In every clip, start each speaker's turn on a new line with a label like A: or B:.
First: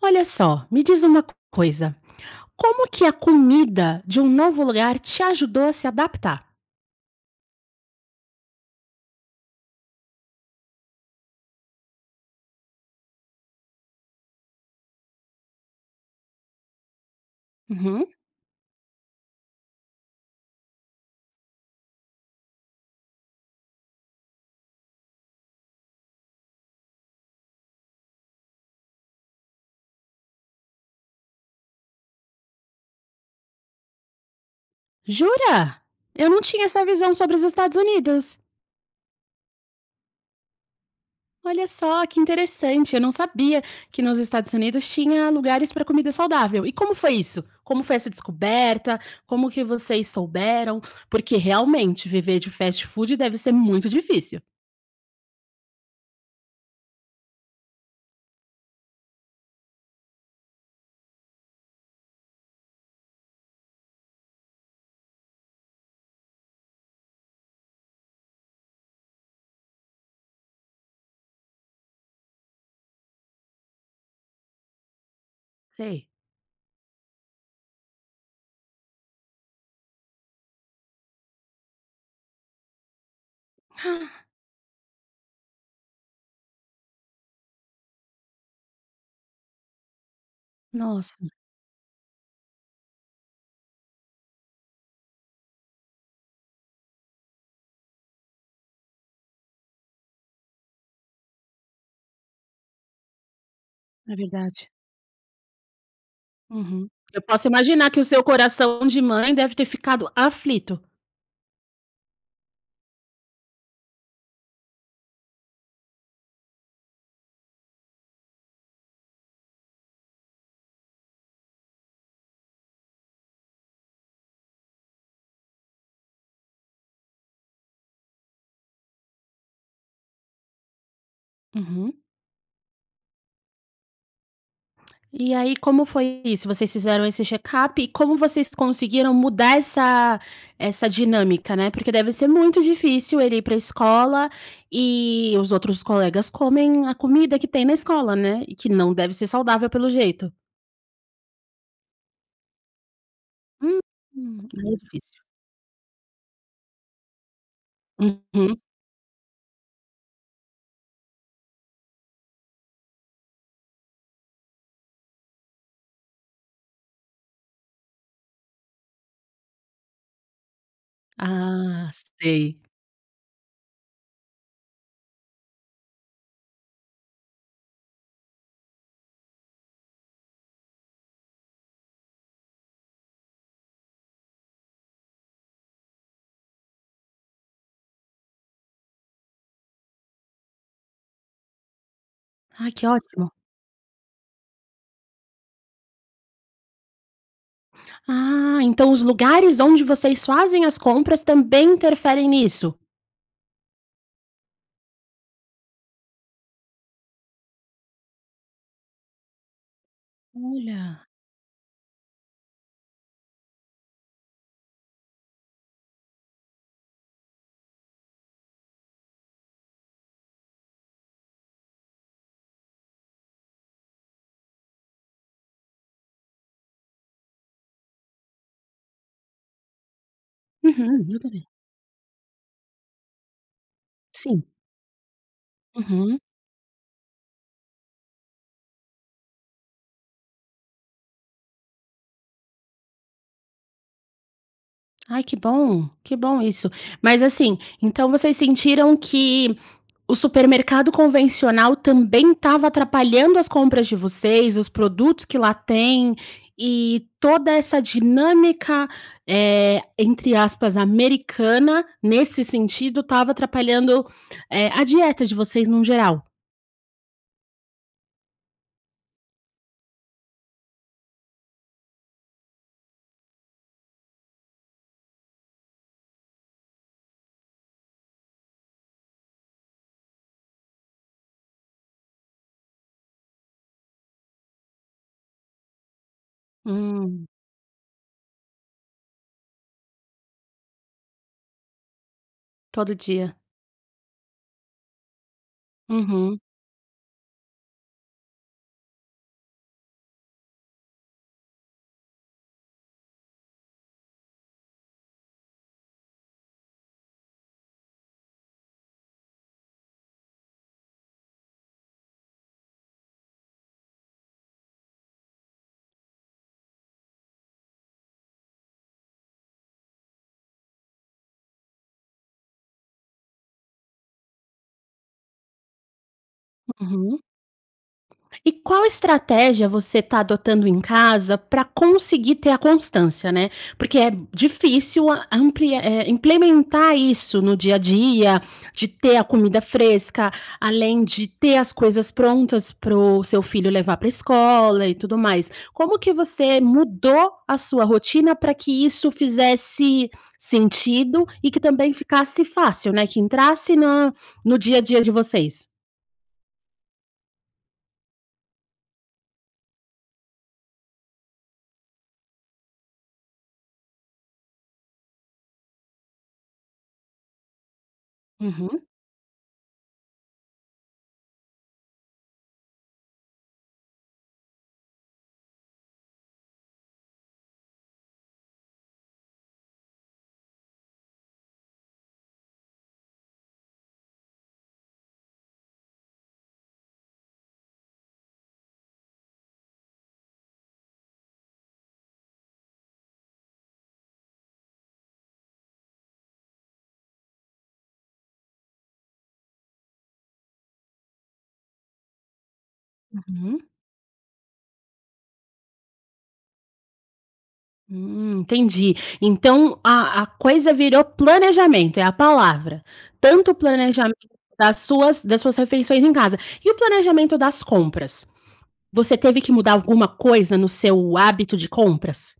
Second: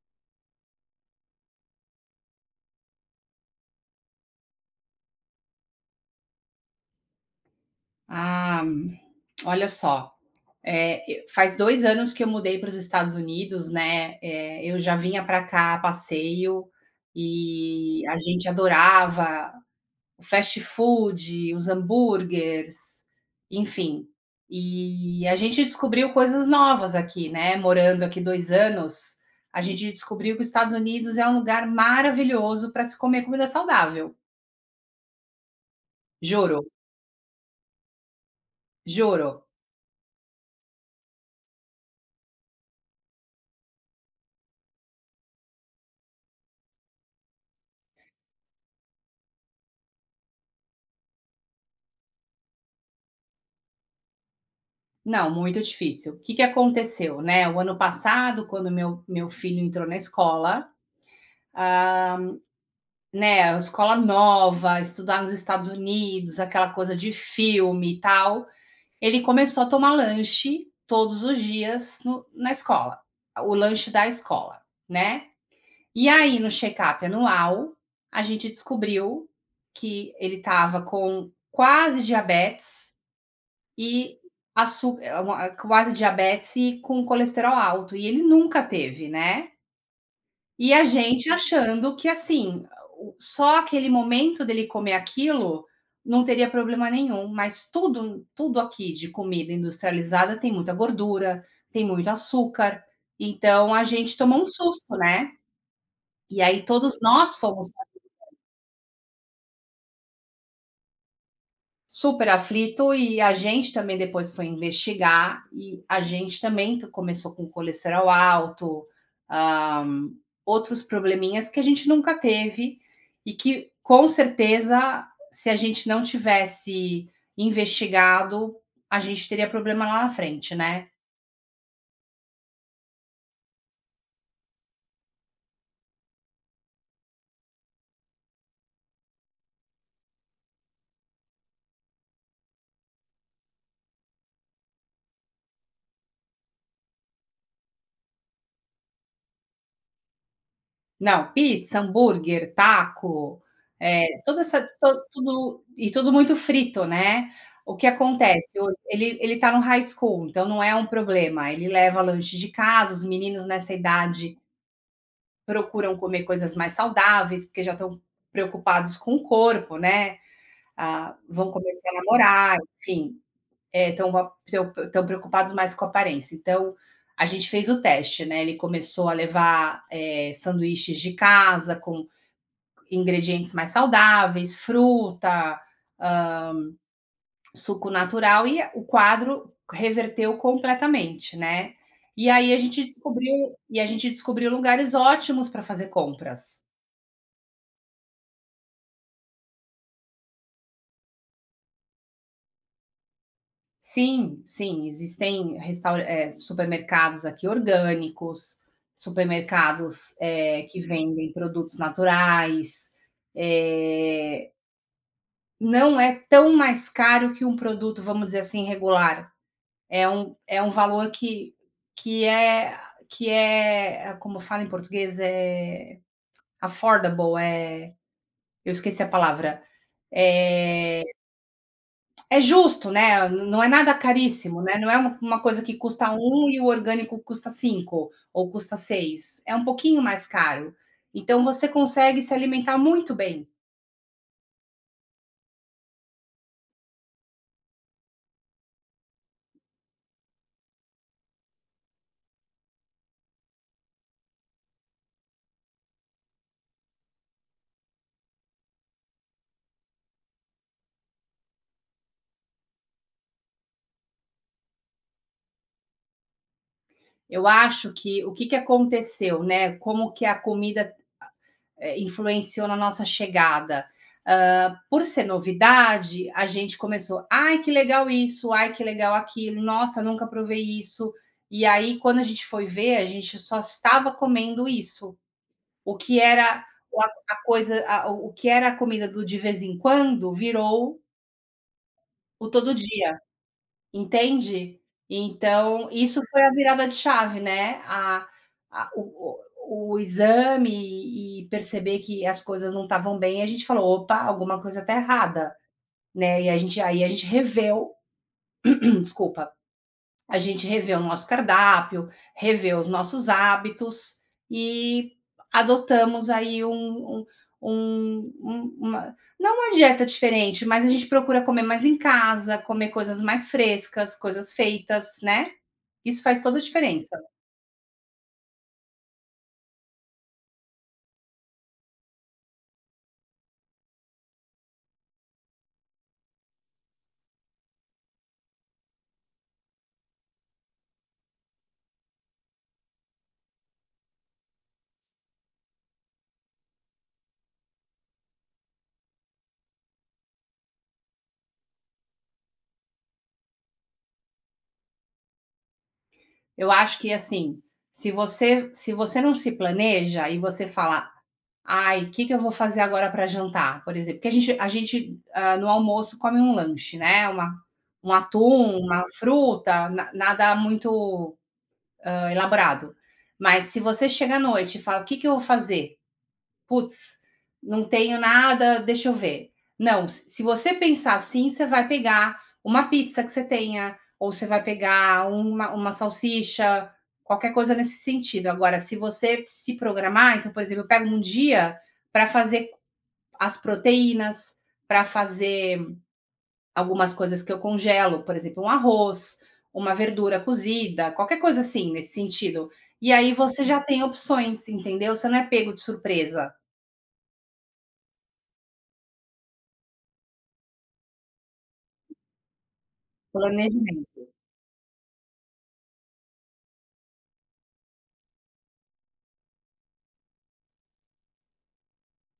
A: Olha só, me diz uma coisa, como que a comida de um novo lugar te ajudou a se adaptar?
B: Ah, olha só, eh, e faz 2 anos que eu mudei para os Estados Unidos, né, eh, eu já vinha pra cá a passeio e
A: Uhum.
B: a gente adorava o fast food, os hamburgers, enfim, e a gente descobriu coisas novas aqui, né, morando aqui 2 anos, a gente descobriu que os Estados Unidos é um lugar maravilhoso pra se comer comida saudável.
A: Jura? Eu não tinha
B: Juro.
A: essa visão sobre os Estados Unidos.
B: Juro.
A: Olha só, que interessante. Eu não sabia que nos Estados Unidos tinha lugares pra comida saudável. E como foi isso? Como foi essa descoberta? Como que vocês souberam? Porque, realmente, viver de fast food deve ser muito difícil.
B: Não, muito difícil. O. Que que aconteceu, né? O ano passado, quando meu meu filho entrou na escola, hã, né, a escola nova, estudar nos Estados Unidos, aquela coisa de filme, e tal, ele começou a tomar lanche todos os dias no na escola, a o lanche da escola, né,
A: Sei.
B: e aí, no check-up anual, a gente descobriu que ele estava com quase diabetes e
A: Ah!
B: açú eh, u uma quase diabetes e com colesterol alto, e ele nunca teve, né. E a
A: Nossa.
B: gente achando que assim a o só aquele momento dele comer aquilo não teria problema nenhum, mas tudo m tudo aqui de comida industrializada, tem muita gordura, tem muito açúcar, então a
A: É
B: gente tomou um
A: verdade.
B: susto, né, e aí
A: Uhum.
B: todos
A: Eu
B: nós
A: posso
B: fomos
A: imaginar
B: aplicando.
A: que o seu coração de mãe deve ter ficado aflito.
B: Super aflito, e a gente, também, depois foi investigar, e a gente também t começou com o colesterol alto, ah, outros probleminhas que a gente nunca teve e que, com certeza, se a gente não tivesse investigado, a gente teria problema lá na frente, né.
A: Uhum. E aí, como foi isso? Vocês fizeram esse check-up, e como vocês conseguiram mudar essa essa dinâmica, né. Porque deve ser muito difícil ele ir para a escola, e os outros colegas comem a comida que tem na escola, né, e que não deve ser saudável, pelo jeito.
B: Não, pizza, hambúrguer, taco,
A: Hum,
B: eh, toda essa
A: meio
B: to
A: difícil.
B: tudo e tudo muito frito, né. O que acontece
A: Uhum.
B: hoje, ele ele tá no high school, então não é um problema. Ele leva lanche de casa, os meninos nessa idade procuram comer coisas mais saudáveis, porque já estão preocupados com o corpo, né. Ah, vão
A: Ah,
B: começar a namorar,
A: sei.
B: enfim. É, estão com a estão p estão preocupados mais com a aparência. Então, a gente fez o teste, né, ele começou a levar, eh, sanduíches de casa com ingredientes mais saudáveis, fruta, hã, suco natural. E a o quadro reverteu completamente, né. E aí a
A: Ai,
B: gente
A: que ótimo.
B: descobriu e a gente descobriu lugares ótimos para fazer compras.
A: Ah, então, os lugares onde vocês fazem as compras também interferem nisso?
B: Sim sim, existem restaura eh, supermercados aqui orgânicos, supermercados, eh, que
A: Olha!
B: vendem produtos naturais, eh não é tão mais caro que um produto, vamos dizer assim, regular, é um é um valor que que é que é, como fala em português, é, affordable, eh, eu esqueci a palavra. Eh
A: Uhum, e eu também.
B: é justo, né. N não é nada
A: Sim.
B: caríssimo, né. Não é uma coisa que custa
A: Uhum.
B: 1 e o orgânico custa 5 ou custa 6, é um pouquinho mais caro. Então, você consegue se alimentar muito bem.
A: Ai, que bom, que bom isso. Mas assim, então vocês sentiram que o supermercado convencional também estava atrapalhando as compras de vocês, os produtos que lá tem e toda essa dinâmica, eh, entre aspas “americana”, nesse sentido, estava atrapalhando, eh, a dieta de vocês, num geral.
B: Eu acho que, o que que aconteceu, né, como que a comida a é, influenciou na nossa chegada. Hã, por ser novidade, a gente começou: "Ai, que legal isso, ai que legal aquilo. Nossa, nunca provei isso". E aí, quando a gente foi ver, a gente só estava comendo isso. O que era o a
A: Hum.
B: a coisa a o o que era a comida do de vez em quando virou o todo
A: Todo
B: dia,
A: dia.
B: entende? Então, isso
A: Uhum.
B: foi a virada de chave, né. A a o o o exame e e perceber que as coisas não estavam bem, a gente falou: "Opa, alguma coisa está errada". Né, e a gente e aí a gente reviu desculpa, a gente reviu o nosso cardápio, reviu os nossos hábitos e, adotamos aí um um um um uma não uma dieta diferente, mas a gente procura comer mais em casa, comer coisas mais frescas, coisas feitas, né. Isso faz toda a diferença.
A: Uhum. E qual estratégia você está adotando em casa para conseguir ter a constância, né. Porque é difícil, hã, amplia é, implementar isso no dia a dia, de ter a comida fresca, além de ter as coisas prontas para o seu filho levar para a escola, e tudo mais. Como que você mudou a sua rotina para que isso fizesse sentido e que também ficasse fácil, né, que entrasse na no dia a dia de vocês?
B: Eu acho que assim, se você se você não se planeja, e você fala: "Ai, que que eu vou fazer agora para jantar?", por exemplo. Porque a gente a gente hã, no almoço, come um lanche, né, uma um atum,
A: Uhum.
B: uma fruta na nada muito, hã, elaborado. Mas se você chega à noite e fala: "O que que eu vou fazer? Putz, não tenho nada, deixa eu ver". Não, s se você pensar assim, você vai pegar uma pizza que você tenha, ou você vai pegar uma uma salsicha, qualquer coisa nesse sentido. Agora, se você se programar então, por exemplo, eu pego um dia para fazer as proteínas, para fazer algumas coisas que eu congelo, por exemplo, um arroz, uma verdura cozida, qualquer coisa assim, nesse sentido. E aí você
A: Uhum.
B: já tem opções, entendeu? Você não é pego de surpresa.
A: Hum, entendi. Então, a a coisa virou planejamento, é a palavra. Tanto o
B: Planejamento.
A: planejamento das suas das suas refeições em casa. E o planejamento das compras? Você teve que mudar alguma coisa no seu hábito de compras?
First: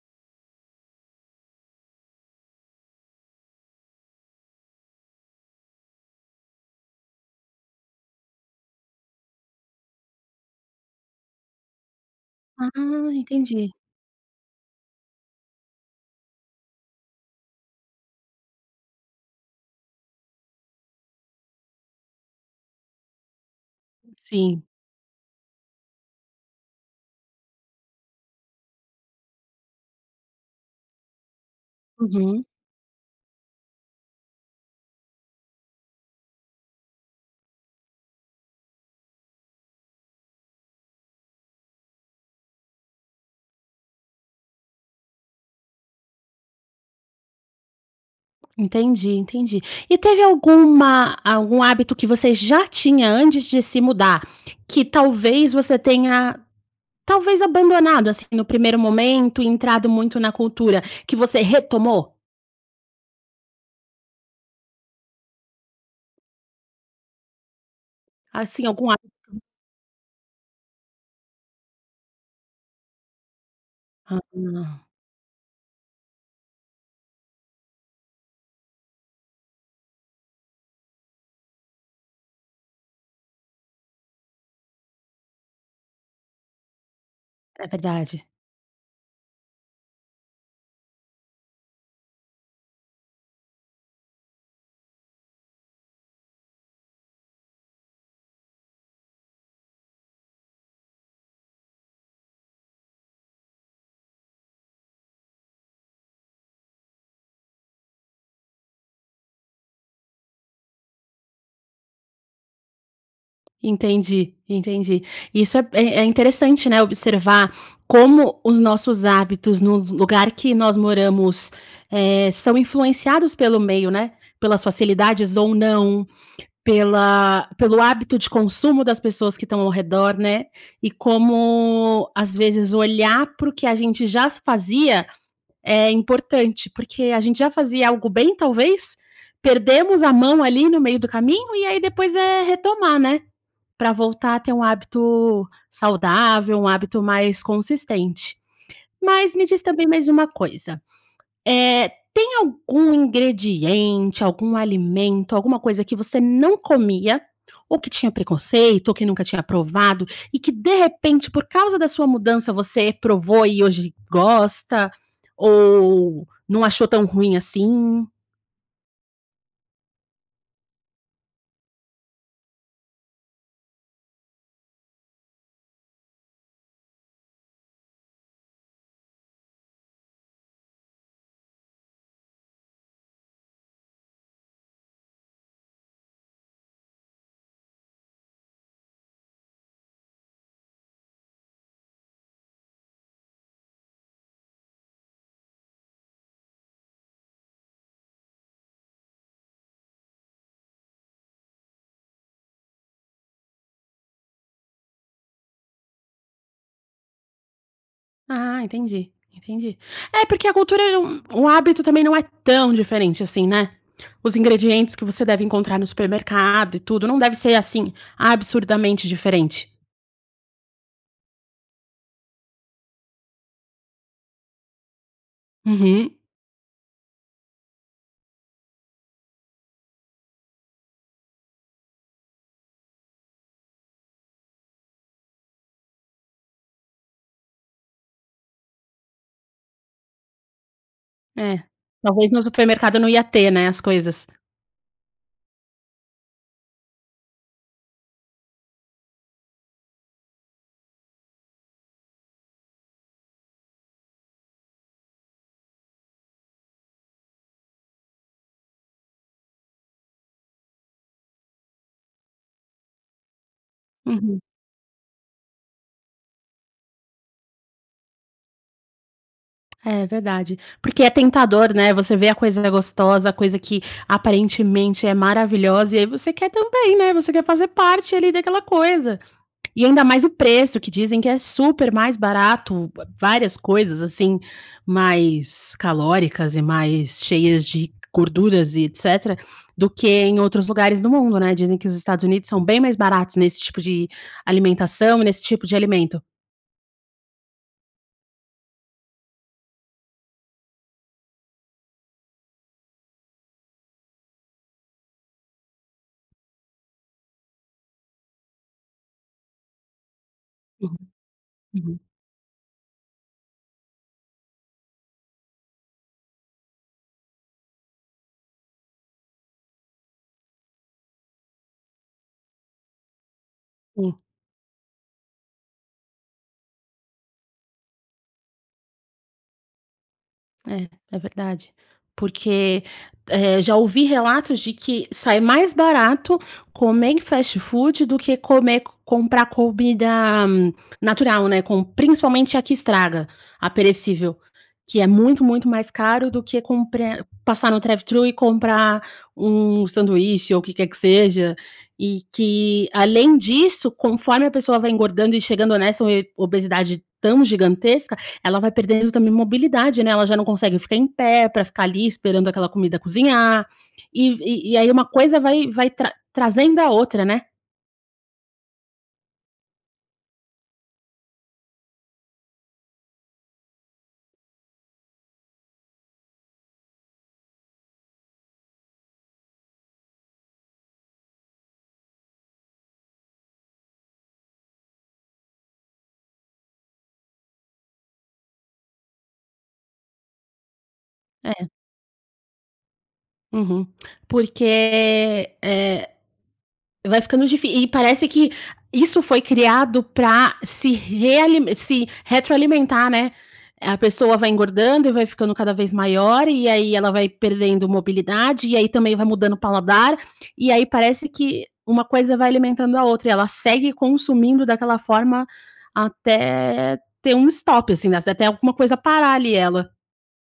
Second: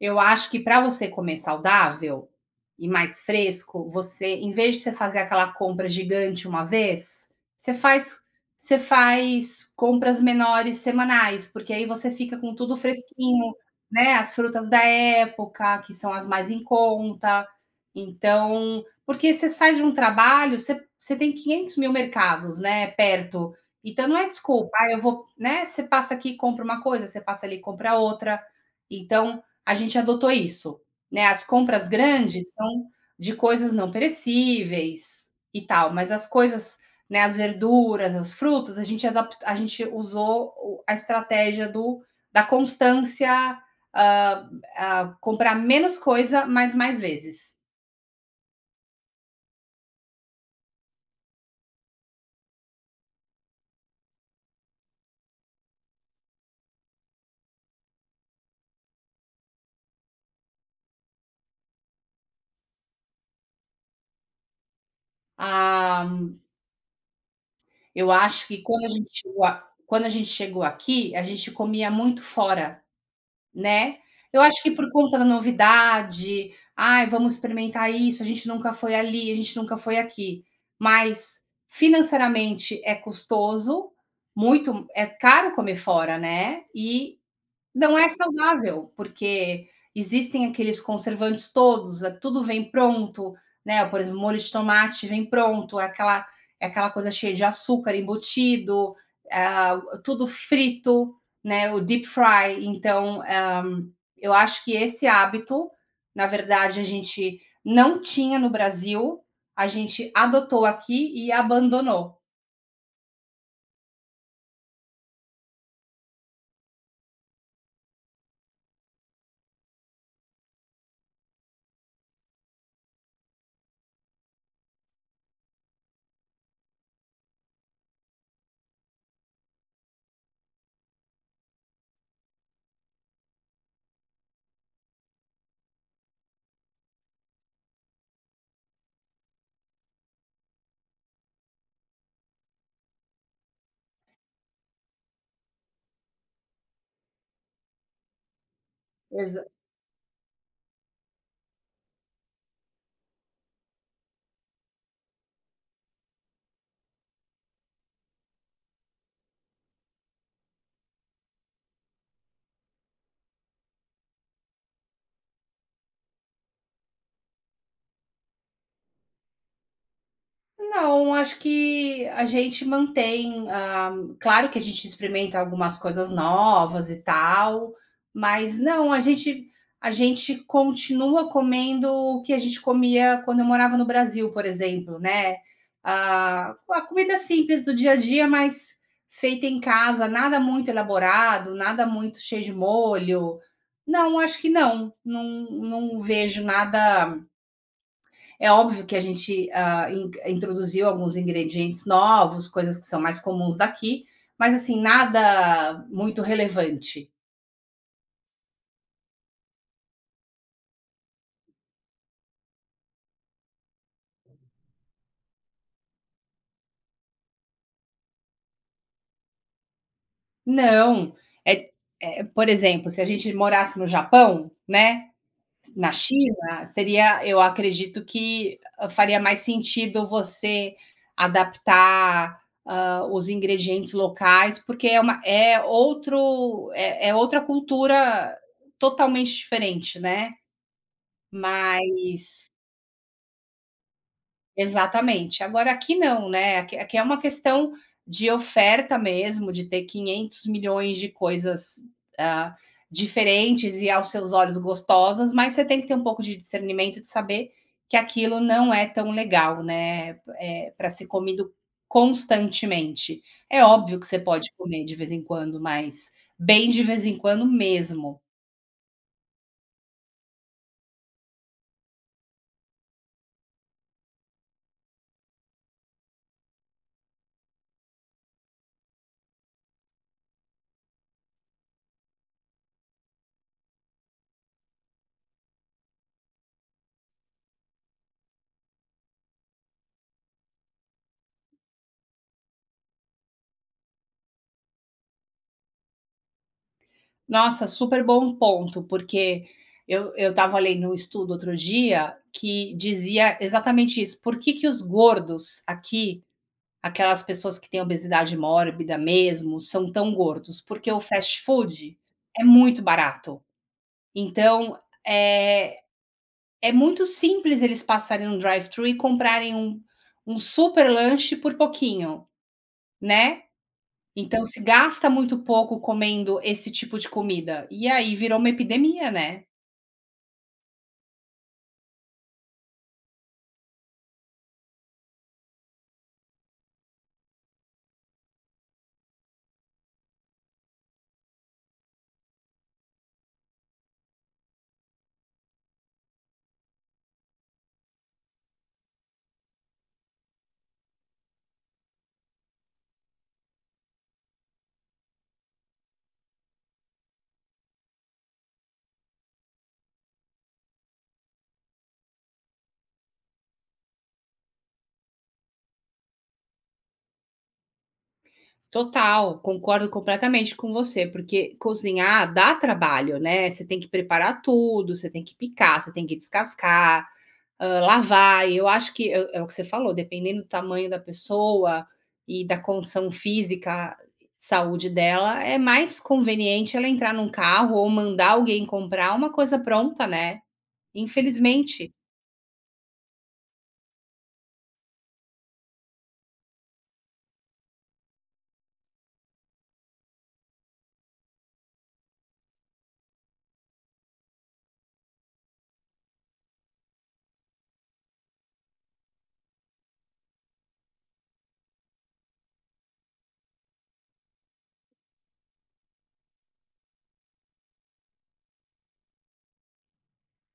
B: Eu acho que pra você comer saudável e mais fresco, você em vez de você fazer aquela compra gigante uma vez, você faz você faz compras menores semanais, porque aí você fica com
A: Ah,
B: tudo fresquinho,
A: entendi.
B: né. As frutas da época, que são as mais em conta. Então porque você sai de um trabalho, você você tem quinhentos mil mercados, né, perto. Então não é
A: Sim.
B: desculpa, "Ah, eu vou", né. Você passa aqui, compra uma coisa, você passa ali, compra outra. Então, a gente adotou isso. Né, as compras
A: Uhum.
B: grandes são de coisas não perecíveis, e tal. Mas as coisas né, as verduras, as frutas, a gente adapt a gente usou o a estratégia do da constância, hã hã, comprar menos coisa, mas mais vezes.
A: Entendi, entendi, e teve alguma algum hábito que você já tinha antes de se mudar, que talvez você tenha talvez abandonado, assim, no primeiro momento, entrado muito na cultura, que você retomou?
B: Ah eu acho que
A: Assim,
B: quando a
A: algum
B: gente
A: hábito?
B: chegou a quando a gente chegou aqui, a gente comia muito fora, né, eu acho que
A: Ah.
B: por conta da novidade. "Ai, vamos experimentar isso, a gente nunca foi ali, a gente nunca foi aqui." Mas financeiramente é custoso, muito é caro comer fora, né, e
A: É
B: não é
A: verdade.
B: saudável, porque existem aqueles conservantes todos, tudo vem pronto, né, por exemplo, molho de tomate vem pronto, aquela aquela coisa cheia de açúcar embutido, ah, tudo frito, né, o deep fry, então, ah, eu acho que esse hábito, na verdade, a gente não tinha no Brasil, a gente adotou aqui e abandonou.
A: Entendi, entendi. Isso é p é é interessante, né, observar como os nossos hábitos no vu lugar que nós moramos, eh, são influenciados pelo meio, né. Pelas facilidades ou não, pela pelo hábito de consumo das pessoas que estão ao redor, né. E como, às vezes, olhar para o que a gente já fazia é importante, porque a gente já fazia algo bem, talvez. Perdemos a mão ali no meio do caminho, e aí, depois é retomar, né. Pra voltar a ter um hábito saudável, um hábito mais consistente. Mas, me
B: Exa
A: diz também mais uma coisa, eh, tem algum ingrediente, algum alimento, alguma coisa que você não comia, ou que tinha preconceito, ou que nunca tinha provado e que, de repente, por causa da sua mudança, você provou e hoje gosta, ou não achou tão ruim assim?
B: Não, acho que a gente mantém, ah claro que a gente experimenta algumas coisas novas, e tal. Mas não, a gente a gente continua comendo o que a gente comia quando eu morava no Brasil, por exemplo, né. Ah, a comida simples do dia a dia, mas feita em casa, nada muito elaborado, nada muito cheio de molho. Não, acho que não. Não não vejo nada é óbvio que a gente, ah, in introduziu alguns ingredientes novos, coisas que são mais comuns daqui. Mas assim, nada muito relevante.
A: Ah, entendi, entendi. É, porque a cultura é um um hábito também não é tão diferente, assim, né. Os ingredientes que você deve encontrar no supermercado e tudo, não deve ser, assim, absurdamente diferente.
B: Não é q eh, por exemplo, se a gente morasse no Japão, né, na
A: Uhum.
B: China, seria eu acredito que faria mais sentido você adaptar, hã, os ingredientes locais, porque é uma é outro é é outra cultura totalmente diferente, né.
A: É, talvez no
B: Mas
A: supermercado não ia ter, né, as coisas.
B: Exatamente. Agora, aqui não, né. Aqui aqui é uma questão de oferta mesmo, de ter 500.000.000 de coisas, ah, diferentes e aos seus olhos gostosas, mas você tem que ter um pouco de discernimento, de saber que aquilo não é tão legal, né, eh, pra ser comido constantemente. É óbvio que você
A: Uhum.
B: pode comer de vez em quando, mas, bem de vez em quando, mesmo.
A: É verdade, porque é tentador, né. Você vê a coisinha gostosa, a coisa que, aparentemente, é maravilhosa, e aí você quer também, né, você quer fazer parte ali daquela coisa. E ainda mais o preço que dizem que é super mais barato, v várias coisas assim, mais calóricas e mais cheias de gorduras e etcétera, do que em outros lugares do mundo, né. Dizem que os Estados Unidos são bem mais baratos, nesse tipo de alimentação e nesse tipo de alimento.
B: Nossa, super bom ponto, porque eu eu estava lendo um estudo, outro dia, que dizia exatamente isso. Por que que os gordos aqui, aquelas pessoas que têm obesidade mórbida mesmo, são tão gordos? Porque
A: Uhum,
B: o fast food
A: uhum.
B: é muito barato. Então, é é muito simples eles passarem num drive-thru e comprarem um um super lanche por pouquinho, né.
A: Sim.
B: Então se gasta muito pouco comendo esse tipo de comida. E aí, virou uma epidemia, né?
A: É, é verdade, porque, eh, já ouvi relatos de que sai mais barato comer em fast food do que come comprar comida natural, né, com principalmente a que estraga, a perecível, que é muito, muito mais caro do que comprar passar no drive-thru e comprar um sanduíche ou o que quer que seja, e que, além disso, conforme a pessoa vai engordando e chegando nessa ob obesidade tão gigantesca, ela vai perdendo também mobilidade, né, ela já não consegue ficar em pé pra ficar ali esperando aquela comida cozinhar, e e e aí uma coisa vai vai tra trazendo a outra, né.
B: Total, concordo completamente com você, porque cozinhar dá trabalho, né, você tem que preparar tudo, você tem que picar, você tem que descascar, hã, lavar, e eu acho que é é o que você falou, dependendo do tamanho da pessoa e da condição física, saúde dela, é mais conveniente ela entrar num carro ou mandar alguém comprar uma coisa pronta, né,
A: É.
B: infelizmente.
A: Uhum. Porque, eh, vai ficando difí e parece que isso foi criado para se realime se retroalimentar, né. A pessoa vai engordando e vai ficando cada vez maior, e aí ela vai perdendo mobilidade, e aí também vai mudando o paladar, e aí parece que uma coisa vai alimentando a outra. E ela segue consumindo daquela forma, até ter um stop, assim, a até alguma coisa parar ali ela.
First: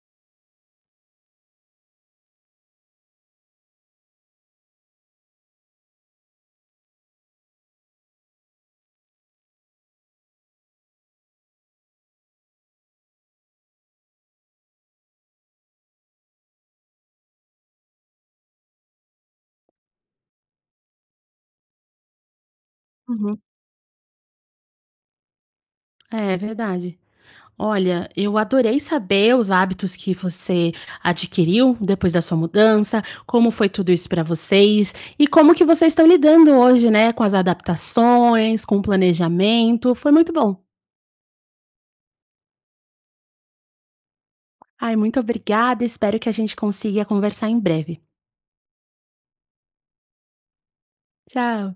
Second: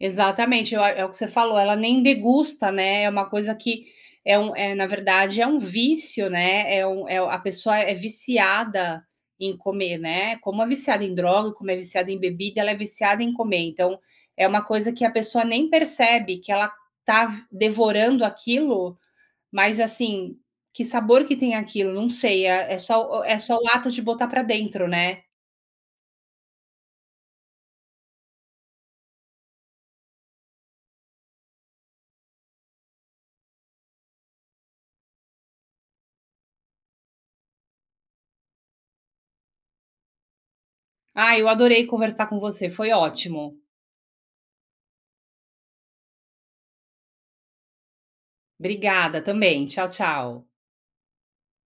B: Exatamente. Eu a é o que você falou, ela nem degusta, né. É uma coisa que, é um é, na verdade, é um vício, né. É um, é a pessoa é viciada em comer, né. Como é viciada em droga, como é viciada em bebida, ela é viciada em comer. Então, é uma coisa que a pessoa nem percebe que ela está v devorando aquilo. Mas assim, que sabor que tem aquilo? Não sei, eh, é só é
A: Uhum.
B: só o ato de botar pra dentro, né.
A: É, verdade. Olha, eu adorei saber os hábitos que você adquiriu, depois da sua mudança. Como foi tudo isso para vocês, e como que vocês estão lidando hoje, né, com as adaptações, com o planejamento. Foi muito bom.
B: Ai, eu adorei conversar com você, foi ótimo.
A: Ai, muito obrigada, espero que a gente consiga conversar em breve.
B: Obrigada. Também. Tchau, tchau.
A: Tchau.